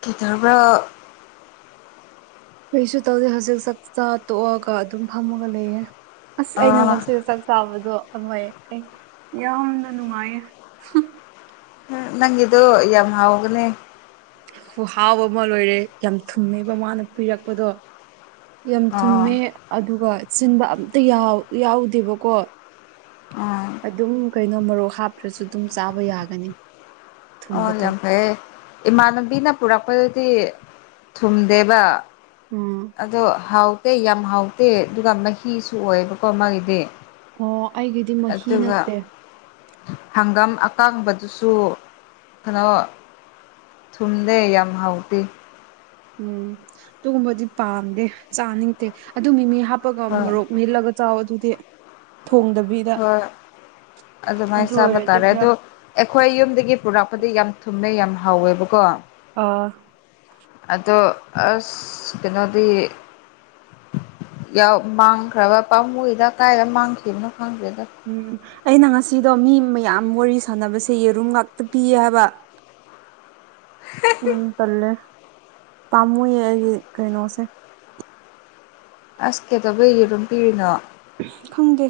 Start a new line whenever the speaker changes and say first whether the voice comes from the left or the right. left: ꯀꯤꯗꯧꯕꯔꯣ
right: ꯀꯩꯁꯨ ꯇꯧꯗꯦ ꯍꯧꯖꯤꯛ ꯆꯥꯛꯆꯥ ꯇꯣꯛꯑꯒ ꯑꯗꯨꯝ ꯐꯝꯃꯒ ꯂꯩꯌꯦ ꯑꯁ ꯑꯩꯅ
left: ꯑꯥ
right: ꯉꯁꯤ ꯇꯥꯕꯗꯣ ꯑꯣꯏ ꯑꯩ ꯌꯥꯝꯅ ꯅꯨꯡꯉꯥꯏꯌꯦ
left: ꯅꯪꯒꯤꯗꯣ ꯌꯥꯝ ꯍꯥꯎꯒꯅꯦ
right: ꯈꯨꯍꯥꯎꯕ ꯑꯃ ꯂꯣꯏꯔꯦ ꯌꯥꯝ ꯊꯨꯝꯃꯦꯕ ꯃꯥꯅ ꯄꯤꯔꯛꯄꯗꯣ ꯌꯥꯝ
left: ꯑꯥ
right: ꯊꯨꯝꯃꯦ ꯑꯗꯨꯒ ꯆꯤꯟꯕ ꯑꯝꯇ ꯌꯥꯎꯗꯦꯕꯀꯣ
left: ꯑꯥ
right: ꯑꯗꯨꯝ ꯀꯩꯅꯣ ꯃꯔꯣꯛ ꯍꯥꯞꯇ꯭ꯔꯁꯨ ꯑꯗꯨꯝ ꯆꯥꯕ ꯌꯥꯒꯅꯤ
left: ꯑꯣ
right: ꯊꯨꯝꯕꯗꯣ
left: ꯌꯥꯝ ꯐꯩꯌꯦ ꯏꯃꯥꯟꯅꯕꯤꯅ ꯄꯨꯔꯛꯄꯗꯗꯤ ꯊꯨꯝꯗꯦꯕ
right: ꯎꯝ
left: ꯑꯗꯣ ꯍꯥꯎ ꯌꯥꯝ ꯍꯥꯎꯇꯦ ꯑꯗꯨꯒ ꯃꯍꯤꯁꯨ ꯑꯣꯏꯌꯦꯕꯀꯣ ꯃꯥꯒꯤꯗꯤ
right: ꯑꯣ ꯑꯩꯒꯤꯗꯤ ꯃꯍꯤ
left: ꯑꯗꯨꯒ
right: ꯅꯠꯇꯦ
left: ꯍꯪꯒꯥꯝ ꯑꯀꯥꯡꯕꯗꯨꯁꯨ ꯀꯩꯅꯣ ꯊꯨꯝꯗꯦ ꯌꯥꯝ ꯍꯥꯎꯇꯦ
right: ꯎꯝ ꯑꯗꯨꯒꯨꯝꯕꯗꯤ ꯄꯥꯝꯗꯦ ꯆꯥꯅꯤꯡꯗꯦ ꯑꯗꯨ ꯃꯤꯃꯤ ꯍꯥꯞꯄꯒ
left: ꯍꯣꯏ
right: ꯃꯣꯔꯣꯛ ꯃꯦꯠꯂꯒ ꯆꯥꯎ ꯑꯗꯨꯗꯤ ꯊꯣꯡꯗ
left: ꯍꯣꯏ ꯑꯗꯨꯃꯥꯏꯅ ꯆꯥꯕ
right: ꯑꯣꯏꯔꯗꯤ
left: ꯇꯥꯔꯦ
right: ꯈꯔ
left: ꯑꯣ ꯑꯩꯈꯣꯏ ꯌꯨꯝꯗꯒꯤ ꯄꯨꯔꯛꯄꯗꯤ ꯌꯥꯝ ꯊꯨꯝꯃꯦ ꯌꯥꯝ ꯍꯥꯎꯋꯦꯕꯀꯣ
right: ꯑꯥ
left: ꯑꯗꯣ ꯑꯁ ꯀꯩꯅꯣꯗꯤ ꯃꯥꯡꯈ꯭ꯔꯕ ꯄꯥꯝꯕꯃꯨꯏꯗ ꯀꯥꯏꯗ ꯃꯥꯡꯈꯤꯕꯅꯣ ꯈꯪꯗꯦꯗ
right: ꯎꯝ ꯑꯩꯅ ꯉꯁꯤꯗꯣ ꯃꯤ ꯃꯌꯥꯝ ꯋꯥꯔꯤ ꯁꯥꯟꯅꯕꯁꯦ ꯌꯦꯔꯨꯝ ꯉꯥꯛꯇ ꯄꯤꯌꯦ ꯍꯥꯏꯕ
left: ꯎ [unintelligible]
right: ꯌꯥꯝ ꯇꯜꯂꯦ ꯄꯥꯝꯃꯨꯌꯦ ꯑꯩꯒꯤ ꯀꯩꯅꯣꯁꯦ
left: ꯑꯁ ꯀꯩꯗꯧꯕꯩ ꯌꯦꯔꯨꯝ ꯄꯤꯔꯤꯅꯣ
right: ꯈꯪꯗꯦ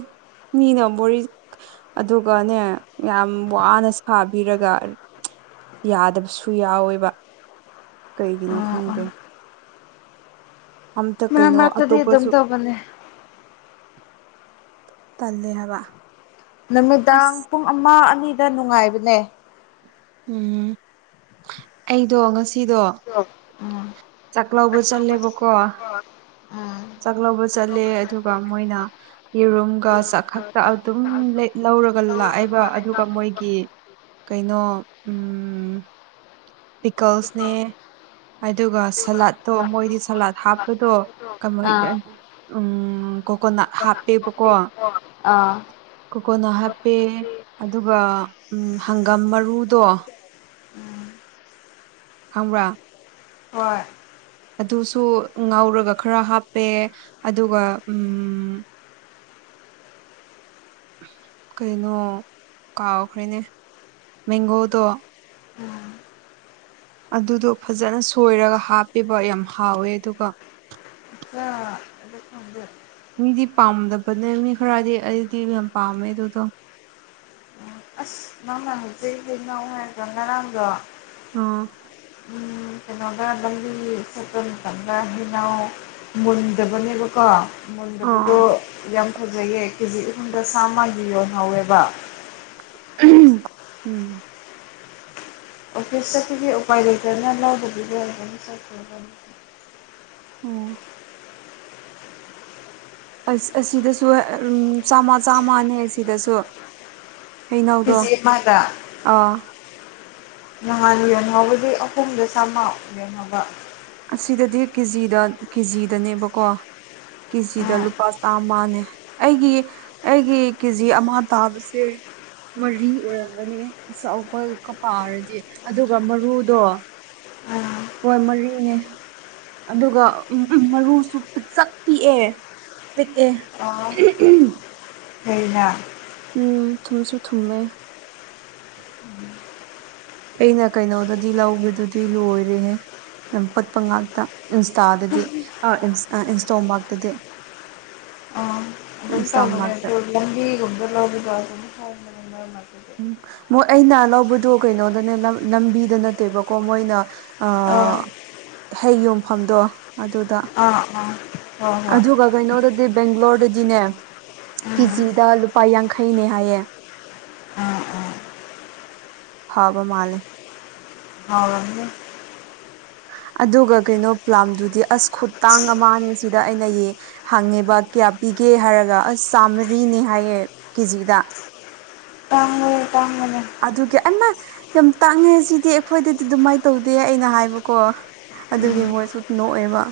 right: ꯃꯤꯅ ꯃꯕꯔꯤ ꯑꯗꯨꯒꯅꯦ ꯌꯥꯝ ꯋꯥꯅ ꯁꯥꯕꯤꯔꯒ ꯌꯥꯗꯕꯁꯨ ꯌꯥꯎꯋꯦꯕ ꯀꯩꯒꯤꯅꯣ
left: ꯑꯥ
right: ꯈꯪꯗꯦ
left: ꯑꯥ
right: ꯑꯝꯇ
left: ꯃꯔꯛ
right: ꯀꯩꯅꯣ
left: ꯃꯔꯛꯇꯗꯤ ꯑꯗꯨꯝ
right: ꯑꯇꯣꯞꯄꯁꯨ
left: ꯇꯧꯕꯅꯦ
right: ꯇꯜꯦ ꯍꯥꯏꯕ
left: ꯅꯨꯃꯤꯗꯥꯡ
right: ꯑꯁ
left: ꯄꯨꯡ ꯑꯃ ꯑꯅꯤꯗ ꯅꯨꯡꯉꯥꯏꯕꯅꯦ
right: ꯎꯝ ꯑꯩꯗꯣ ꯉꯁꯤꯗꯣ
left: ꯎꯝ
right: ꯆꯥꯛ ꯂꯧꯕ
left: [unintelligible]
right: ꯆꯥꯛꯂꯧꯕ ꯆꯠꯂꯦ ꯑꯗꯨꯒ ꯃꯣꯏꯅ ꯌꯦꯔꯨꯝꯒ ꯆꯥꯛꯈꯛꯇ ꯑꯗꯨꯝ ꯂꯧꯔꯒ ꯂꯥꯛꯑꯦꯕ ꯑꯗꯨꯒ ꯃꯣꯏꯒꯤ ꯀꯩꯅꯣ ꯎꯝ ꯄꯤꯀꯜꯁꯅꯦ ꯑꯗꯨꯒ ꯁꯂꯥꯠꯇꯣ ꯃꯣꯏꯗꯤ ꯁꯂꯥꯠ ꯍꯥꯞꯄꯗꯣ
left: ꯑꯥ
right: ꯎꯝ ꯀꯣꯀꯣꯅꯥꯠ ꯍꯥꯞꯄꯦꯕꯀꯣ
left: ꯑꯥ
right: ꯀꯣꯀꯣꯅꯠ ꯍꯥꯞꯄꯦ ꯑꯗꯨꯒ ꯎ ꯍꯪꯒꯥꯝ ꯃꯔꯨꯗꯣ
left: ꯎꯝ
right: ꯈꯪꯕꯔꯥ
left: ꯍꯏ [unintelligible]
right: ꯑꯗꯨꯁꯨ ꯉꯥꯎꯔꯒ ꯈꯔ ꯍꯥꯞꯄꯦ ꯑꯗꯨꯒ ꯎꯝ ꯀꯩꯅꯣ ꯀꯥꯎꯈ꯭ꯔꯦꯅꯦ ꯃꯦꯡꯒꯣꯗꯣ
left: ꯎꯝ
right: ꯑꯗꯨꯗꯣ ꯐꯖꯅ ꯁꯣꯏꯔꯒ ꯍꯥꯞꯄꯤꯕ ꯌꯥꯝ ꯍꯥꯎꯋꯦ ꯑꯗꯨꯒ
left: ꯑ ꯑꯗꯨ ꯐꯗ [unintelligible]
right: ꯃꯤꯗꯤ ꯄꯥꯝꯗꯕꯅꯦ ꯃꯤ ꯈꯔꯗꯤ ꯑꯩꯗꯤ ꯌꯥꯝ ꯄꯥꯝꯃꯦ ꯑꯗꯨꯗꯣ
left: ꯑꯁ ꯅꯪꯅ ꯍꯧꯆꯛꯁꯅꯥꯎ ꯍꯥꯏꯗ꯭ꯔꯣ ꯉꯔꯥꯡꯗꯣ
right: ꯑꯣ
left: [unintelligible] ꯀꯩꯅꯣꯗꯗꯤ ꯁꯥꯏꯀꯜꯗ ꯍꯅꯥꯎ ꯃꯨꯟꯗꯕꯅꯦꯕꯀꯣ
right: ꯑꯥ
left: ꯃꯨꯟꯗꯕꯗꯣ ꯌꯥꯝ ꯐꯖꯩꯌꯦꯦ ꯀꯦꯖꯤ ꯑꯍꯨꯝꯗ ꯆꯥꯝꯃꯒꯤ ꯌꯣꯟꯍꯧꯋꯦꯕ
right: [unintelligible] ꯎꯝ
left: ꯑꯣꯐꯤꯁ ꯆꯠꯄꯒꯤ ꯎꯄꯥꯏ ꯂꯩꯇꯅ ꯂꯧꯕꯗꯅꯤ
right: ꯑꯣ ꯑꯁ ꯑꯁꯤꯗꯁꯨ ꯎ ꯆꯥꯝꯃ ꯆꯥꯝꯃꯅꯦ ꯑꯁꯤꯗꯁꯨ ꯍꯩꯅꯧꯗꯣ
left: ꯀꯦꯖꯤ ꯑꯃꯗ
right: ꯑꯥ
left: ꯅꯍꯥꯟ ꯌꯦꯟꯍꯧꯕꯗꯤ ꯑꯍꯨꯝꯗ ꯆꯝꯃꯥꯎ ꯌꯦꯡꯍꯧꯕ
right: ꯑꯁꯤꯗꯗꯤ ꯀꯦꯖꯤꯗ ꯀꯦꯖꯤꯗꯅꯦꯕꯀꯣ ꯀꯦꯖꯤꯗ
left: ꯎꯝ
right: ꯂꯨꯄꯥ ꯆꯥꯃꯅꯦ ꯑꯩꯒꯤ ꯑꯩꯒꯤ ꯀꯦꯖꯤ ꯑꯃ ꯇꯥꯕꯁꯦ ꯃꯔꯤ ꯑꯣꯏꯔꯝꯒꯅꯤ ꯑꯆꯥꯄꯜꯀ ꯄꯥꯔꯗꯤ ꯑꯗꯨꯒ ꯃꯔꯨꯗꯣ
left: ꯎꯝ
right: ꯍꯣꯏ ꯃꯔꯤꯅꯦ ꯑꯗꯨꯒ ꯎ ꯃꯔꯨꯁꯨ ꯄꯆꯛ ꯄꯤꯛꯑꯦ ꯄꯤꯛꯑꯦ
left: ꯑꯩꯅ
right: ꯎꯝ ꯊꯨꯝꯁꯨ ꯊꯨꯝꯃꯦ
left: [unintelligible]
right: ꯑꯩꯅ ꯀꯩꯅꯣꯗꯗꯤ ꯂꯧꯕꯗꯨꯗꯤ ꯂꯣꯏꯔꯦꯍꯦ ꯄꯠꯄ ꯉꯥꯛꯇ ꯏꯟꯁꯇꯥꯗꯗꯤ ꯑ ꯏꯟꯁꯇꯣ ꯉꯥꯛꯇꯗꯤ
left: ꯑꯣ
right: ꯏꯟꯁꯇꯥꯃꯥꯔꯛꯇ
left: ꯂꯝꯕꯤꯒꯨꯝꯕ [unintelligible]
right: ꯎꯝ ꯃꯣꯏ ꯑꯩꯅ ꯂꯧꯕꯗꯣ ꯀꯩꯅꯣꯗꯅꯦ ꯂꯝꯕꯤꯗ ꯅꯠꯇꯦꯕꯀꯣ ꯃꯣꯏꯅ ꯑꯥ
left: ꯑꯣ
right: ꯍꯩ ꯌꯣꯟꯐꯝꯗꯣ ꯑꯗꯨꯗ
left: ꯑꯥ ꯑꯥ ꯍꯣꯏ ꯍꯣꯏ
right: ꯑꯗꯨꯒ ꯀꯩꯅꯣꯗꯗꯤ ꯕꯦꯡꯒ꯭ꯂꯣꯔꯗꯗꯤꯅꯦ
left: ꯎꯝ
right: ꯀꯦꯖꯤꯗ ꯂꯨꯄꯥ ꯌꯥꯡꯈꯩꯅꯦ ꯍꯥꯏꯌꯦ
left: ꯑꯥ ꯑꯥ
right: ꯐꯕ ꯃꯥꯂꯦ
left: ꯍꯥꯎꯔꯝꯅꯤ
right: ꯑꯗꯨꯒ ꯀꯩꯅꯣ ꯄ꯭ꯂꯥꯝꯗꯨꯗꯤ ꯑꯁ ꯈꯨꯇꯥꯡ ꯑꯃꯅꯦ ꯁꯤꯗ ꯑꯩꯅ ꯌꯦ ꯍꯪꯉꯦꯕ ꯀꯌꯥ ꯄꯤꯒꯦ ꯍꯥꯏꯔꯒ ꯑꯁ ꯆꯥꯝꯃꯔꯤꯅꯦ ꯍꯥꯏꯌꯦ ꯀꯦꯖꯤꯗ
left: ꯇꯥꯡꯏ ꯇꯥꯡꯕꯅꯦ
right: ꯑꯗꯨꯒꯤ ꯑꯩ ꯃ ꯌꯥꯝ ꯇꯥꯡꯉꯦ ꯁꯤꯗꯤ ꯑꯩꯈꯣꯏꯗꯗꯤ ꯑꯗꯨꯃꯥꯏꯅ ꯇꯧꯗꯦ ꯑꯩꯅ ꯍꯥꯏꯕꯀꯣ ꯑꯗꯨꯒꯤ ꯃꯣꯏꯁꯨ ꯅꯣꯛꯑꯦꯕ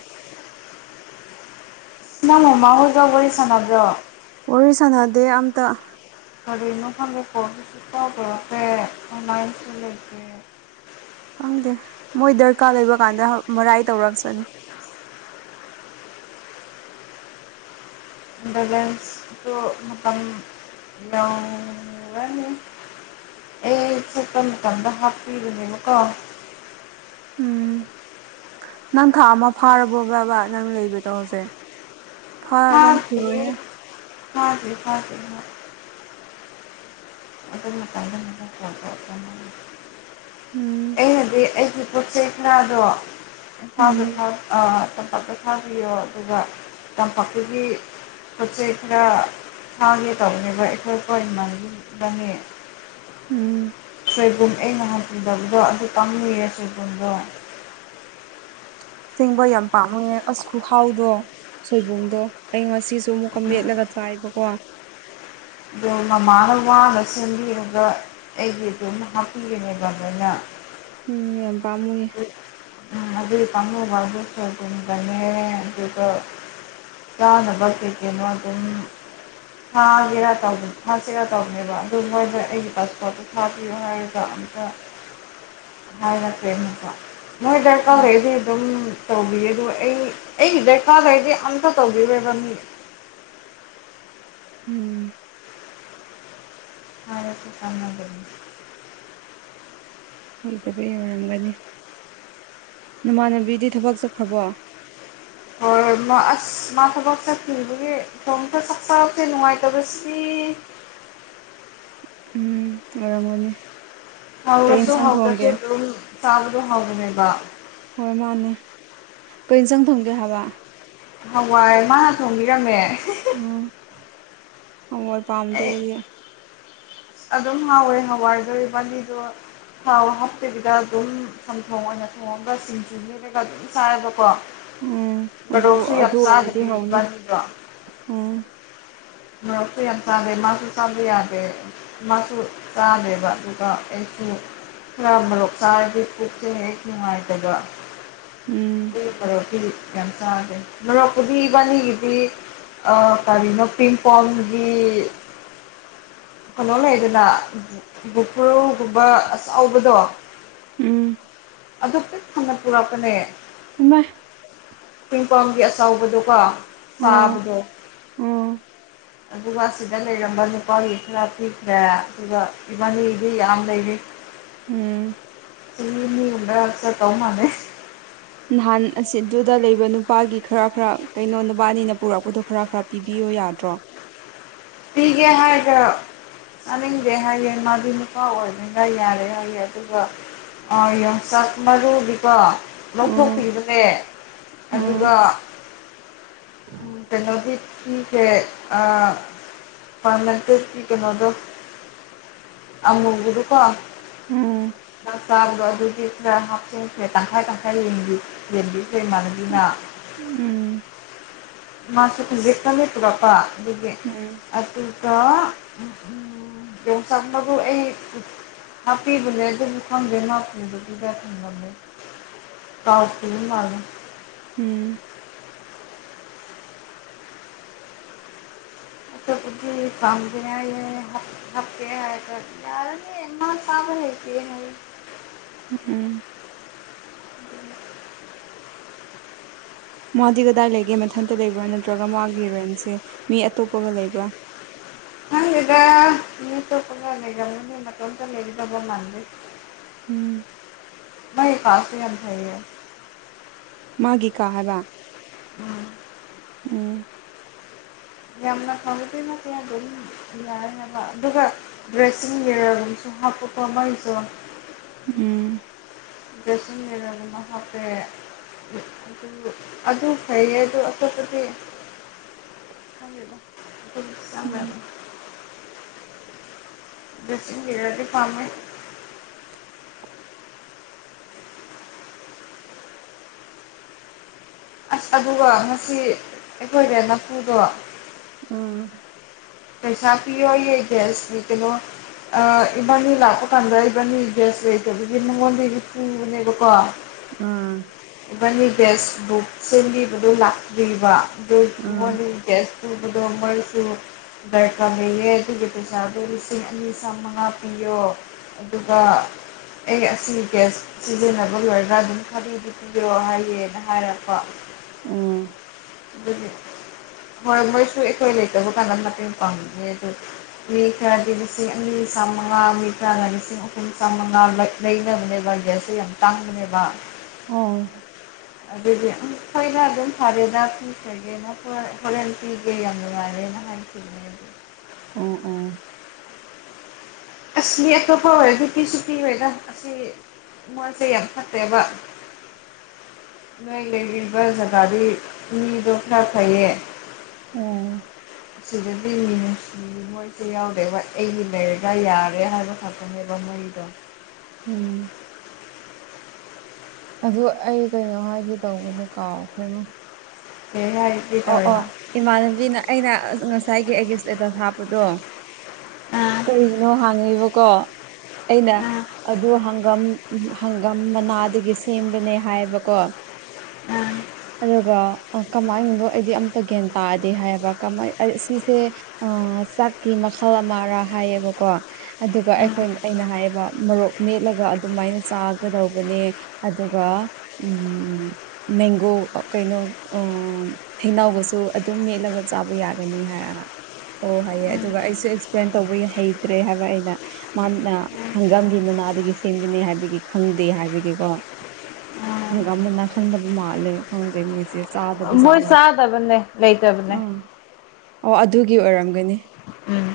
left: ꯅꯪ ꯃꯍꯣꯏꯖꯣ ꯋꯔꯤ ꯁꯥꯟꯅꯕ꯭ꯔꯣ
right: ꯋꯥꯔꯤ ꯁꯥꯟꯅꯗꯦ ꯑꯝꯇ
left: ꯀꯔꯤꯅꯣ ꯈꯪꯒꯤ ꯄꯣꯁꯨ ꯇꯕꯔꯁꯦ ꯑꯃꯥꯏꯟꯁꯨ ꯂꯩꯇꯦ
right: ꯐꯪꯗꯦ ꯃꯣꯏ ꯗꯔꯀꯥꯔ ꯂꯩꯕ ꯀꯥꯟꯗ ꯃꯔꯥꯏ ꯇꯧꯔꯛ ꯆꯅꯤ
left: [unintelligible] ꯃꯇꯝ ꯌꯧꯔꯅꯤ ꯑꯦ ꯏꯦ ꯇꯅ ꯀꯗ ꯍꯥ ꯄꯤꯔꯕꯀꯥ
right: ꯎꯝ ꯅꯪ ꯊꯥ ꯑꯃ ꯐꯥꯔꯕꯣ ꯕꯕꯥ ꯅꯪ ꯂꯩꯕ ꯇꯧꯁꯦ
left: [unintelligible] [unintelligible]
right: ꯎꯝ
left: ꯑꯩ ꯍꯧꯗꯤ ꯑꯩ ꯄꯣꯠ ꯆꯩ ꯈꯨꯔꯗꯣ ꯏꯝꯐꯥꯎꯗ
right: ꯎꯝ
left: ꯊꯥꯎ ꯇꯝꯄꯥꯛ ꯊꯥꯕꯤꯌꯣ ꯑꯗꯨꯒ ꯇꯝꯄꯥꯛꯇꯨꯒꯤ ꯄꯣꯠ ꯆꯩ ꯈꯔ ꯊꯥꯡꯒꯦ ꯇꯧꯅꯦꯕ ꯑꯩꯈꯣꯏ ꯈꯋꯥ ꯏꯃꯥꯟꯅꯕꯤ ꯢꯕꯥꯟꯅꯤ
right: ꯎꯝ
left: ꯁꯣꯏꯕꯨꯝ ꯑꯩ ꯅꯍꯥꯟ ꯄꯨꯗꯕꯗꯣ ꯑꯗꯨ ꯄꯥꯃꯨꯏꯌꯦ ꯁꯣꯏꯕꯨꯝꯗꯣ
right: ꯁꯦꯡꯕ ꯌꯥꯝ ꯄꯥꯝꯃꯨꯏꯑꯦ ꯑꯁ ꯈꯨꯍꯥꯎꯗꯣ ꯁꯣꯏꯕꯨꯝꯗꯣ ꯑꯩ ꯉꯁꯤunintelligible ꯑꯗꯨ ꯑꯃꯨꯛꯀ ꯃꯦꯠꯂꯒ ꯆꯥꯏꯕꯀꯣ
left: ꯑꯗꯣ ꯃꯃꯥꯅ ꯋꯥꯅ ꯁꯦꯝꯕꯤꯔꯒ ꯑꯩꯒꯤ ꯑꯗꯨꯝ ꯍꯥꯞꯄꯤꯕꯅꯦꯕ ꯃꯣꯏꯅ
right: ꯎꯝ ꯌꯥꯝ ꯄꯥꯝꯃꯨꯌꯦ
left: ꯎꯝ ꯑꯗꯨꯒꯤ ꯄꯥꯝꯃꯨꯕꯕꯨ ꯁꯣꯏꯕꯨꯝꯒꯅꯦ ꯑꯗꯨꯒ ꯆꯥꯅꯕ ꯀꯩ ꯀꯩꯅꯣ ꯑꯗꯨꯝ ꯍꯒꯦꯔ ꯇꯧꯅꯤ inaudible ꯁꯤꯦꯔ ꯇꯧꯔꯅꯦꯕ ꯑꯗꯨ ꯉꯧꯕꯩ ꯑꯩꯒꯤ ꯄꯥꯁꯋꯥꯔꯗꯇꯣ inaudibleꯍꯥꯏꯔꯒ ꯑꯝꯇ
right: inaudible
left: inaudible ꯅꯣꯏ ꯗꯔꯀꯥ꯭ꯔ
right: ꯑ,
left: ꯂꯩꯔꯗꯤ ꯑꯗꯨꯝ ꯇꯧꯕꯤꯌꯦ ꯑꯗꯨꯒ ꯑꯩ ꯑꯩꯒꯤ ꯗꯔꯀꯥꯔ ꯂꯩꯔꯗꯤ ꯑꯝꯇ ꯇꯧꯕꯤꯔꯣꯏꯕ ꯃꯤꯅ
right: ꯎꯝ
left: ꯍꯥꯏꯔꯁꯨ ꯀꯥꯟꯅꯗꯝꯅꯦ
right: ꯍꯩꯇꯕꯩ ꯑꯣꯏꯔꯝꯒꯅꯤ ꯅꯃꯥꯟꯅꯕꯤꯗꯤ ꯊꯕꯛ ꯆꯠꯈ꯭ꯔꯕꯣ
left: inaudibleꯑꯁ ꯃꯥ ꯊꯕꯛ ꯆꯠꯈꯤꯕꯒꯤ ꯏꯇꯣꯝꯇ Inaudibleꯅꯨꯡꯉꯥꯏꯇꯕ ꯁꯤ ꯗꯤ
right: ꯎꯝ ꯑꯣꯏꯔꯝꯒꯅꯤ ꯀꯩ
left: ꯍꯥꯎꯔꯁꯨ
right: ꯏꯟꯁꯥꯡ
left: ꯍꯥꯎꯇꯔꯁꯨ
right: ꯊꯣꯡꯒꯦ
left: ꯑꯗꯨꯝ ꯆꯥꯕꯗꯣ ꯍꯥꯎꯕꯅꯦꯕ
right: ꯍꯣꯏ ꯃꯥꯅꯦ ꯀꯔꯤ ꯏꯟꯁꯥꯡ ꯊꯣꯡꯒꯦ ꯍꯥꯏꯕ
left: ꯍꯋꯥꯏ ꯃꯥꯅ ꯊꯣꯡꯕꯤꯔꯝꯃꯦ
right: ꯎꯝ ꯍꯋꯥꯏ ꯄꯥꯝꯗꯦ
left: ꯑꯩ
right: ꯑꯩꯗꯤ
left: ꯑꯗꯨꯝ ꯍꯥꯎꯋꯦ ꯍꯋꯥꯏ inaudible ꯊꯥꯎ ꯍꯥꯞꯇꯕꯤꯗ ꯑꯗꯨꯝ ꯆꯝꯊꯣꯡ ꯑꯣꯏꯅ ꯊꯣꯡꯉꯒ ꯁꯤꯡꯖꯨ inaudible--ꯑꯗꯨꯝ ꯆꯥꯔꯕꯀꯣ
right: ꯎꯝ ꯑꯗꯨꯕꯨ
left: ꯃꯣꯔꯣꯛꯁꯨ ꯌꯥꯝ
right: ꯑꯗꯨ ꯑꯣꯏꯔꯗꯤ
left: ꯆꯥꯗꯕꯤ
right: ꯍꯥꯎꯅꯤ
left: ꯏꯕꯥꯅꯤꯗꯣ
right: ꯎꯝ
left: ꯃꯣꯔꯣꯛꯁꯨ ꯌꯥꯝ ꯆꯥꯗꯦ ꯃꯥꯁꯨ ꯆꯥꯕ ꯌꯥꯗꯦ ꯃꯥꯁꯨꯨ ꯆꯥꯗꯦꯕ ꯑꯗꯨꯒ ꯑꯩꯁꯨ ꯈꯔ ꯃꯣꯔꯣꯛ ꯆꯥꯔꯗꯤ ꯄꯨꯛ ꯁꯦ ꯍꯦꯛ ꯅꯨꯡꯉꯥꯏꯇꯕ
right: ꯎꯝ
left: inaudible--ꯀꯥꯌꯥꯝ ꯆꯥꯒꯦ ꯃꯣꯔꯣꯛꯄꯨꯗꯤ ꯏꯕꯥꯟꯅꯤꯒꯤꯗꯤ ꯑ ꯀꯔꯤꯅꯣ ꯄꯤꯡ ꯄꯣꯝꯒꯤ ꯀꯩꯅꯣ ꯂꯩꯗꯅ inaudibleꯑꯆꯥꯎꯕꯗꯣ
right: ꯎꯝ
left: ꯑꯗꯨ ꯄꯤꯛ ꯊꯟꯅ ꯄꯨꯔꯛꯄꯅꯦ
right: ꯏꯃꯥꯏ
left: ꯄꯤꯡ ꯄꯣꯝꯒꯤ ꯑꯆꯧꯕꯗꯣꯀꯣ ꯆꯥꯕꯗꯣ
right: ꯎꯝ
left: ꯑꯗꯨꯒ ꯁꯤꯗ ꯂꯩꯔꯝꯕ ꯅꯨꯄꯥꯒꯤ ꯈꯔ ꯄꯤꯈ꯭ꯔꯦ ꯑꯗꯨꯒ ꯏꯕꯥꯅꯤꯗꯤ ꯌꯥꯝ ꯂꯩꯔꯤ
right: ꯎꯝ
left: ꯆꯍꯤ ꯑꯅꯤꯒꯨꯝꯕ ꯆꯠꯇꯧ ꯃꯥꯜꯂꯦ
right: ꯅꯍꯥꯟ ꯑꯁꯤꯗꯨꯗ ꯂꯩꯕ ꯅꯨꯄꯥꯒꯤ ꯈꯔ ꯈꯔ ꯀꯩꯅꯣ ꯅꯕꯥꯟꯅꯤꯅ ꯄꯨꯔꯛꯄꯗꯣ ꯈꯔ ꯈꯔ ꯄꯤꯕꯤꯌꯣ ꯌꯥꯗ꯭ꯔꯣ
left: ꯄꯤꯒꯦ ꯍꯥꯏꯔꯒ ꯌꯥꯅꯤꯡꯗꯦ ꯍꯥꯏꯌꯦ ꯃꯥꯗꯤ ꯅꯨꯄꯥ ꯑꯣꯏꯕꯅꯤꯅ ꯌꯥꯔꯦ ꯍꯥꯏꯌꯦꯦ ꯑꯗꯨꯒ ꯑ ꯌꯣꯡꯆꯥꯛ ꯃꯔꯨꯒꯤꯀꯣ
right: ꯎꯝ
left: ꯂꯧꯊꯣꯛꯄꯤꯈꯤꯕꯅꯦ ꯑꯗꯨꯒ
right: ꯎꯝ
left: ꯀꯩꯅꯣꯗꯤ ꯄꯤꯈꯔꯦ ꯑꯥ inaudible--ꯀꯩꯅꯣꯗꯣ ꯑꯃꯨꯕꯗꯣꯀꯣ inaudible
right: ꯎꯝ
left: ꯆꯥꯕꯗꯣ ꯑꯗꯨꯗꯤ ꯈꯔ ꯍꯥꯞꯆꯤꯟꯈ꯭ꯔꯦ ꯇꯪꯈꯥꯏ ꯇꯪꯈꯥꯏ ꯂꯦꯟꯕꯤ ꯌꯦꯦꯟꯕꯤꯁꯩ ꯃꯥꯟꯅꯅꯤꯅ
right: ꯎꯝ
left: ꯃꯥꯁꯨꯖꯤ ꯀꯝꯠꯇꯨꯔꯄꯥ ꯑꯗꯨꯗꯤ
right: ꯎꯝ
left: ꯑꯗꯨꯠꯇ ꯎ ꯄꯣꯁꯥꯛ ꯕꯨ ꯑꯩ ꯍꯥꯄꯤꯕꯂꯦꯗ ꯊꯣꯟꯗꯄꯤꯗ ꯂꯦ ꯇꯥꯎꯄꯤ ꯃꯥ
right: ꯎꯝ
left: ꯐꯥꯡꯗ ꯑꯀꯦ ꯍꯥꯏꯦ ꯌꯥꯔꯗꯤ ꯃꯥ ꯁꯥꯕ ꯍꯇ
right: ꯎꯝ ꯎꯝ ꯃꯥꯗꯤ ꯀꯗꯥꯏ ꯂꯩꯒꯦ ꯃꯊꯟꯇ ꯂꯩꯕ꯭ꯔꯥ ꯅꯠꯇ꯭ꯔꯒ ꯃꯥꯒꯤ ꯔꯦꯟꯁꯦ ꯃꯤ ꯑꯇꯣꯞꯄꯒ ꯂꯩꯕ꯭ꯔꯥ
left: ꯍꯪ ꯏꯗ ꯃꯤ ꯇꯒ ꯂꯩꯒꯅ ꯇ ꯂꯩꯗꯕ ꯃꯗ
right: ꯎꯝ
left: ꯀꯁꯤ ꯊ
right: ꯃꯥꯒꯤ ꯀꯥ ꯍꯥꯏꯕ
left: ꯎꯝ
right: ꯎꯝ
left: ꯌꯥꯝꯅ ꯊꯥꯎꯗꯅ ꯀꯂꯥꯏꯅꯤ ꯌꯥꯅꯕ ꯑꯗꯨꯒ ꯗ꯭ꯔꯦꯁꯤꯡꯔꯤꯁꯨ ꯍꯥꯞꯄꯀꯣ ꯃꯩꯁꯨ
right: ꯎꯝ
left: ꯁꯗ ꯃꯍꯥꯛ ꯍꯥꯄꯦ ꯑꯗꯨ ꯑꯗꯨ ꯐꯩꯌꯦꯗꯣ ꯑꯇꯣꯞꯄꯗꯤ ꯍꯥꯏꯗꯝ
right: ꯎꯝ
left: ꯁ ꯍꯔꯗꯤ ꯐꯥꯝꯃꯦ ꯑꯁ ꯑꯗꯨꯒ ꯉꯁꯤ ꯑꯩꯈꯣꯏꯒꯤ ꯅꯐꯨꯗꯣ
right: ꯑꯥ
left: ꯄꯩꯁꯥ ꯄꯤꯑꯣꯌꯦ ꯦꯁ ꯀꯩꯅꯣ ꯑ ꯏꯕꯥꯅꯤ ꯂꯥꯛꯄ ꯀꯥꯟꯗ ꯏꯕꯥꯅꯤ ꯦꯁ ꯂꯩꯇꯕꯒꯤ ꯅꯪꯉꯣꯟꯗꯗꯤ ꯄꯨꯨꯕꯅꯦꯕꯀꯣ
right: ꯎꯝ
left: ꯏꯕꯥꯅꯤ ꯕꯦꯁ ꯕꯨꯛ ꯁꯦꯝꯕꯤꯕꯗꯨꯣ ꯂꯥꯛꯂꯤꯕ ꯗ
right: ꯑꯥ
left: ꯃꯣꯔꯅꯤꯡ ꯦꯁ ꯊ ꯗꯔꯁꯨ ꯩꯀꯥ ꯂꯩꯌꯦ ꯇꯒꯇ ꯁꯥꯕꯗꯒꯤ ꯁꯝꯅ ꯄꯤꯣ ꯑꯗꯨꯒ ꯑꯩꯒꯦꯁ ꯁꯤꯖꯤꯟꯅꯕ ꯂꯣꯏꯔꯒ ꯑꯗꯨꯝ ꯈꯔꯤꯗꯤ ꯄꯤꯕꯤꯔꯛꯑꯣ ꯍꯥꯏꯌꯦꯦꯅ ꯍꯥꯏꯔꯛꯄꯣ
right: ꯎꯝ
left: ꯑꯗꯨꯗꯤ ꯍꯣꯏ ꯃꯣꯏꯁꯨ ꯑꯩꯈꯣꯏ ꯂꯩꯇꯧꯕ ꯀꯥꯟꯅ ꯐ ꯄꯝ ꯑꯗꯨ ꯃꯤ ꯈꯔꯗꯤ ꯂꯤꯁꯤꯡ ꯑꯅꯤ ꯆꯥꯃꯉꯥ ꯃꯤ ꯈꯔꯅ ꯂꯤꯁꯤꯡ ꯑꯍꯨꯝ ꯆꯥꯝꯃꯉꯥ ꯂꯩꯅꯕꯅꯦꯕ ꯒ꯭ꯌꯥꯁꯁꯦ ꯌꯥꯝ ꯇꯥꯡꯕꯅꯦꯕ
right: ꯑꯣ
left: ꯑꯗꯨꯗꯤ ꯑꯩꯈꯣꯏꯅ ꯑꯗꯨꯝ ꯐꯔꯦꯗ ꯀꯁꯒꯦꯅ ꯍꯣꯔꯦꯟꯇꯤꯒꯦ ꯌꯥꯝ ꯅꯨꯡꯉꯥꯏꯔꯦꯅ ꯍꯥꯏ ꯎ
right: ꯑꯣ ꯑꯣ
left: ꯑꯁꯂꯤ ꯑꯇꯣꯞꯄ ꯑꯣꯏ ꯨꯄꯤ ꯁꯨꯤ ꯑꯣꯏꯒ ꯑꯁꯤ ꯃꯁ ꯌꯥꯝ ꯐꯠꯇꯦꯕ ꯂꯩꯣꯏ ꯂꯩꯕꯤꯕꯖꯒꯔꯤꯅꯤꯗꯣ ꯈꯥ ꯐꯌꯦ
right: ꯑꯣ
left: ꯑꯗꯨ ꯃꯣꯏꯁꯦ ꯌꯥꯎꯗꯦꯕ ꯑꯩꯒꯤ ꯂꯩꯔꯒ ꯌꯥꯔꯦ ꯍꯥꯏꯕ ꯈꯥꯛꯇꯅꯦꯕ ꯃꯩꯗꯣ
right: ꯎꯝ ꯑꯗꯨ ꯑꯩ ꯀꯩꯅꯣ ꯍꯥꯏꯒꯦ ꯇꯧꯕꯅꯦ ꯀꯥꯎꯈ꯭ꯔꯦꯉꯣ
left: [unintelligible]
right: ꯑꯣ ꯑꯣ ꯏꯃꯥꯟꯅꯕꯤꯅ ꯑꯩꯅ ꯉꯁꯥꯏꯒꯤ ꯑꯩꯒꯤ ꯏꯁꯇꯦꯇꯁ ꯍꯥꯞꯄꯗꯣ ꯀꯔꯤꯅꯣ ꯍꯥꯡꯉꯦꯕꯀꯣ ꯑꯩꯅ ꯑꯗꯨ ꯍꯪꯒꯝ ꯍꯪꯒꯝ ꯃꯅꯥꯗꯒꯤ ꯁꯦꯝꯕꯅꯦ ꯍꯥꯏꯕꯀꯣ ꯑꯗꯨꯒ ꯀꯃꯥꯏ ꯅꯅꯣ ꯑꯩꯗꯤ ꯑꯝꯇ ꯒ꯭ꯌꯥꯟ ꯇꯥꯗꯦ ꯍꯥꯏꯌꯦꯕ ꯀꯃꯥꯏ ꯑꯩ ꯑꯁꯤꯁꯦ ꯑ ꯆꯥꯛꯀꯤ ꯃꯈꯜ ꯑꯃꯔꯥ ꯍꯥꯏꯌꯦꯕꯀꯣ ꯑꯗꯨꯒ ꯑꯩꯈꯣꯏꯅ ꯑꯩꯅ ꯍꯥꯏꯌꯦꯕ ꯃꯣꯔꯣꯛ ꯃꯦꯠꯂꯒ ꯑꯗꯨꯃꯥꯏꯅ ꯆꯥꯒꯗꯧꯕꯅꯦ ꯑꯗꯨꯒ ꯎꯝ ꯃꯦꯡꯒꯣ ꯀꯩꯅꯣ ꯑꯥ ꯍꯩꯅꯧꯒꯁꯨ ꯑꯗꯨꯝ ꯃꯦꯠꯂꯒ ꯆꯥꯕ ꯌꯥꯒꯅꯤ ꯍꯥꯏ ꯑꯣ ꯍꯥꯏꯌꯦ ꯑꯗꯨꯒ ꯑꯩꯁꯨ ꯑꯦꯛꯁꯄ꯭ꯂꯦꯟ ꯇꯧꯕ ꯍꯩꯇ꯭ꯔꯦ ꯍꯥꯏꯕ ꯑꯩꯅ ꯃꯥꯅ ꯍꯪꯒꯥꯝꯒꯤ ꯃꯅꯥꯗꯒꯤ ꯁꯦꯝꯕꯅꯦ ꯍꯥꯏꯕꯒꯤ ꯈꯪꯗꯦ ꯍꯥꯏꯕꯒꯤꯀꯣ ꯍꯪꯒꯥꯝ ꯃꯅꯥ ꯈꯪꯗꯕ ꯃꯥꯜꯂꯦ ꯈꯪꯗꯦ ꯃꯣꯏꯁꯦ ꯆꯥꯗꯕ
left: ꯃꯣꯏ
right: ꯖꯥꯠꯂꯥ
left: ꯆꯥꯗꯕꯅꯦ ꯂꯩꯇꯕꯅꯦ
right: ꯑꯥ ꯑꯣ ꯑꯗꯨꯒꯤ ꯑꯣꯏꯔꯝꯒꯅꯤ
left: ꯎꯝ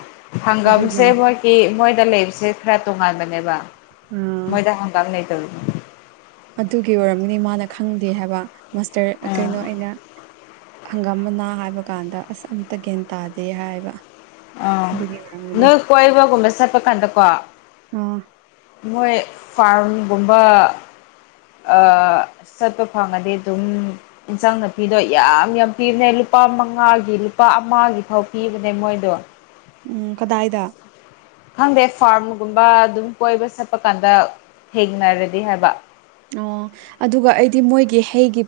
left: ꯍꯪꯒꯥꯝꯁꯦ
right: ꯑꯗꯨꯒꯤꯅꯤ
left: ꯃꯣꯏꯒꯤ ꯃꯣꯏꯗ ꯂꯩꯕꯁꯦ ꯈꯔ ꯇꯣꯉꯥꯟꯕꯅꯦꯕ
right: ꯑꯥ
left: ꯃꯣꯏꯗ ꯍꯪꯒꯥꯝ ꯂꯩꯇꯝ
right: ꯑꯗꯨꯒꯤ ꯑꯣꯏꯔꯝꯅꯤ ꯃꯥꯅ ꯈꯪꯗꯦ ꯍꯥꯏꯕ ꯃꯥꯁꯇꯔ
left: ꯎꯝ
right: ꯀꯩꯅꯣ ꯑꯩꯅ ꯍꯪꯒꯥꯝ ꯃꯅꯥ ꯍꯥꯏꯕ ꯀꯥꯟꯗ ꯑꯁ ꯑꯝꯇ ꯒ꯭ꯌꯥꯟ ꯇꯥꯗꯦ ꯍꯥꯏꯌꯦꯕ
left: ꯑ ꯅꯣꯏ ꯀꯣꯏꯕ ꯀꯨꯝꯕ ꯆꯇꯄꯀꯥꯟꯗꯀꯣ
right: ꯑꯥ
left: ꯃꯣꯏ ꯐꯥꯔꯝꯒꯨꯝꯕ ꯑ ꯆꯠꯄ ꯐꯪꯉꯗꯤ ꯑꯗꯨꯝ ꯏꯟꯁꯥꯡ ꯅꯥꯄꯤꯗꯣ ꯌꯥꯝ ꯌꯥꯝ ꯄꯤꯕꯅꯦ ꯂꯨꯄꯥ ꯃꯉꯥꯒꯤ ꯂꯨꯄꯥ ꯑꯃꯒꯤ ꯐꯥꯎ ꯄꯤꯕꯅꯦ ꯃꯣꯏꯗꯣ
right: ꯎꯝ ꯀꯗꯥꯏꯗ
left: ꯈꯪꯗꯦ ꯐꯥꯔꯝꯒꯨꯝꯕ ꯑꯗꯨꯝ ꯀꯣꯏꯕ ꯆꯠꯄ ꯀꯥꯟꯗ ꯊꯦꯡꯅꯔꯗꯤ ꯍꯥꯏꯕ
right: ꯑꯣ ꯑꯗꯨꯒ ꯑꯩꯗꯤ ꯃꯣꯏꯒꯤ ꯍꯩꯒꯤ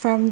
right: ꯐꯥꯔꯝꯗ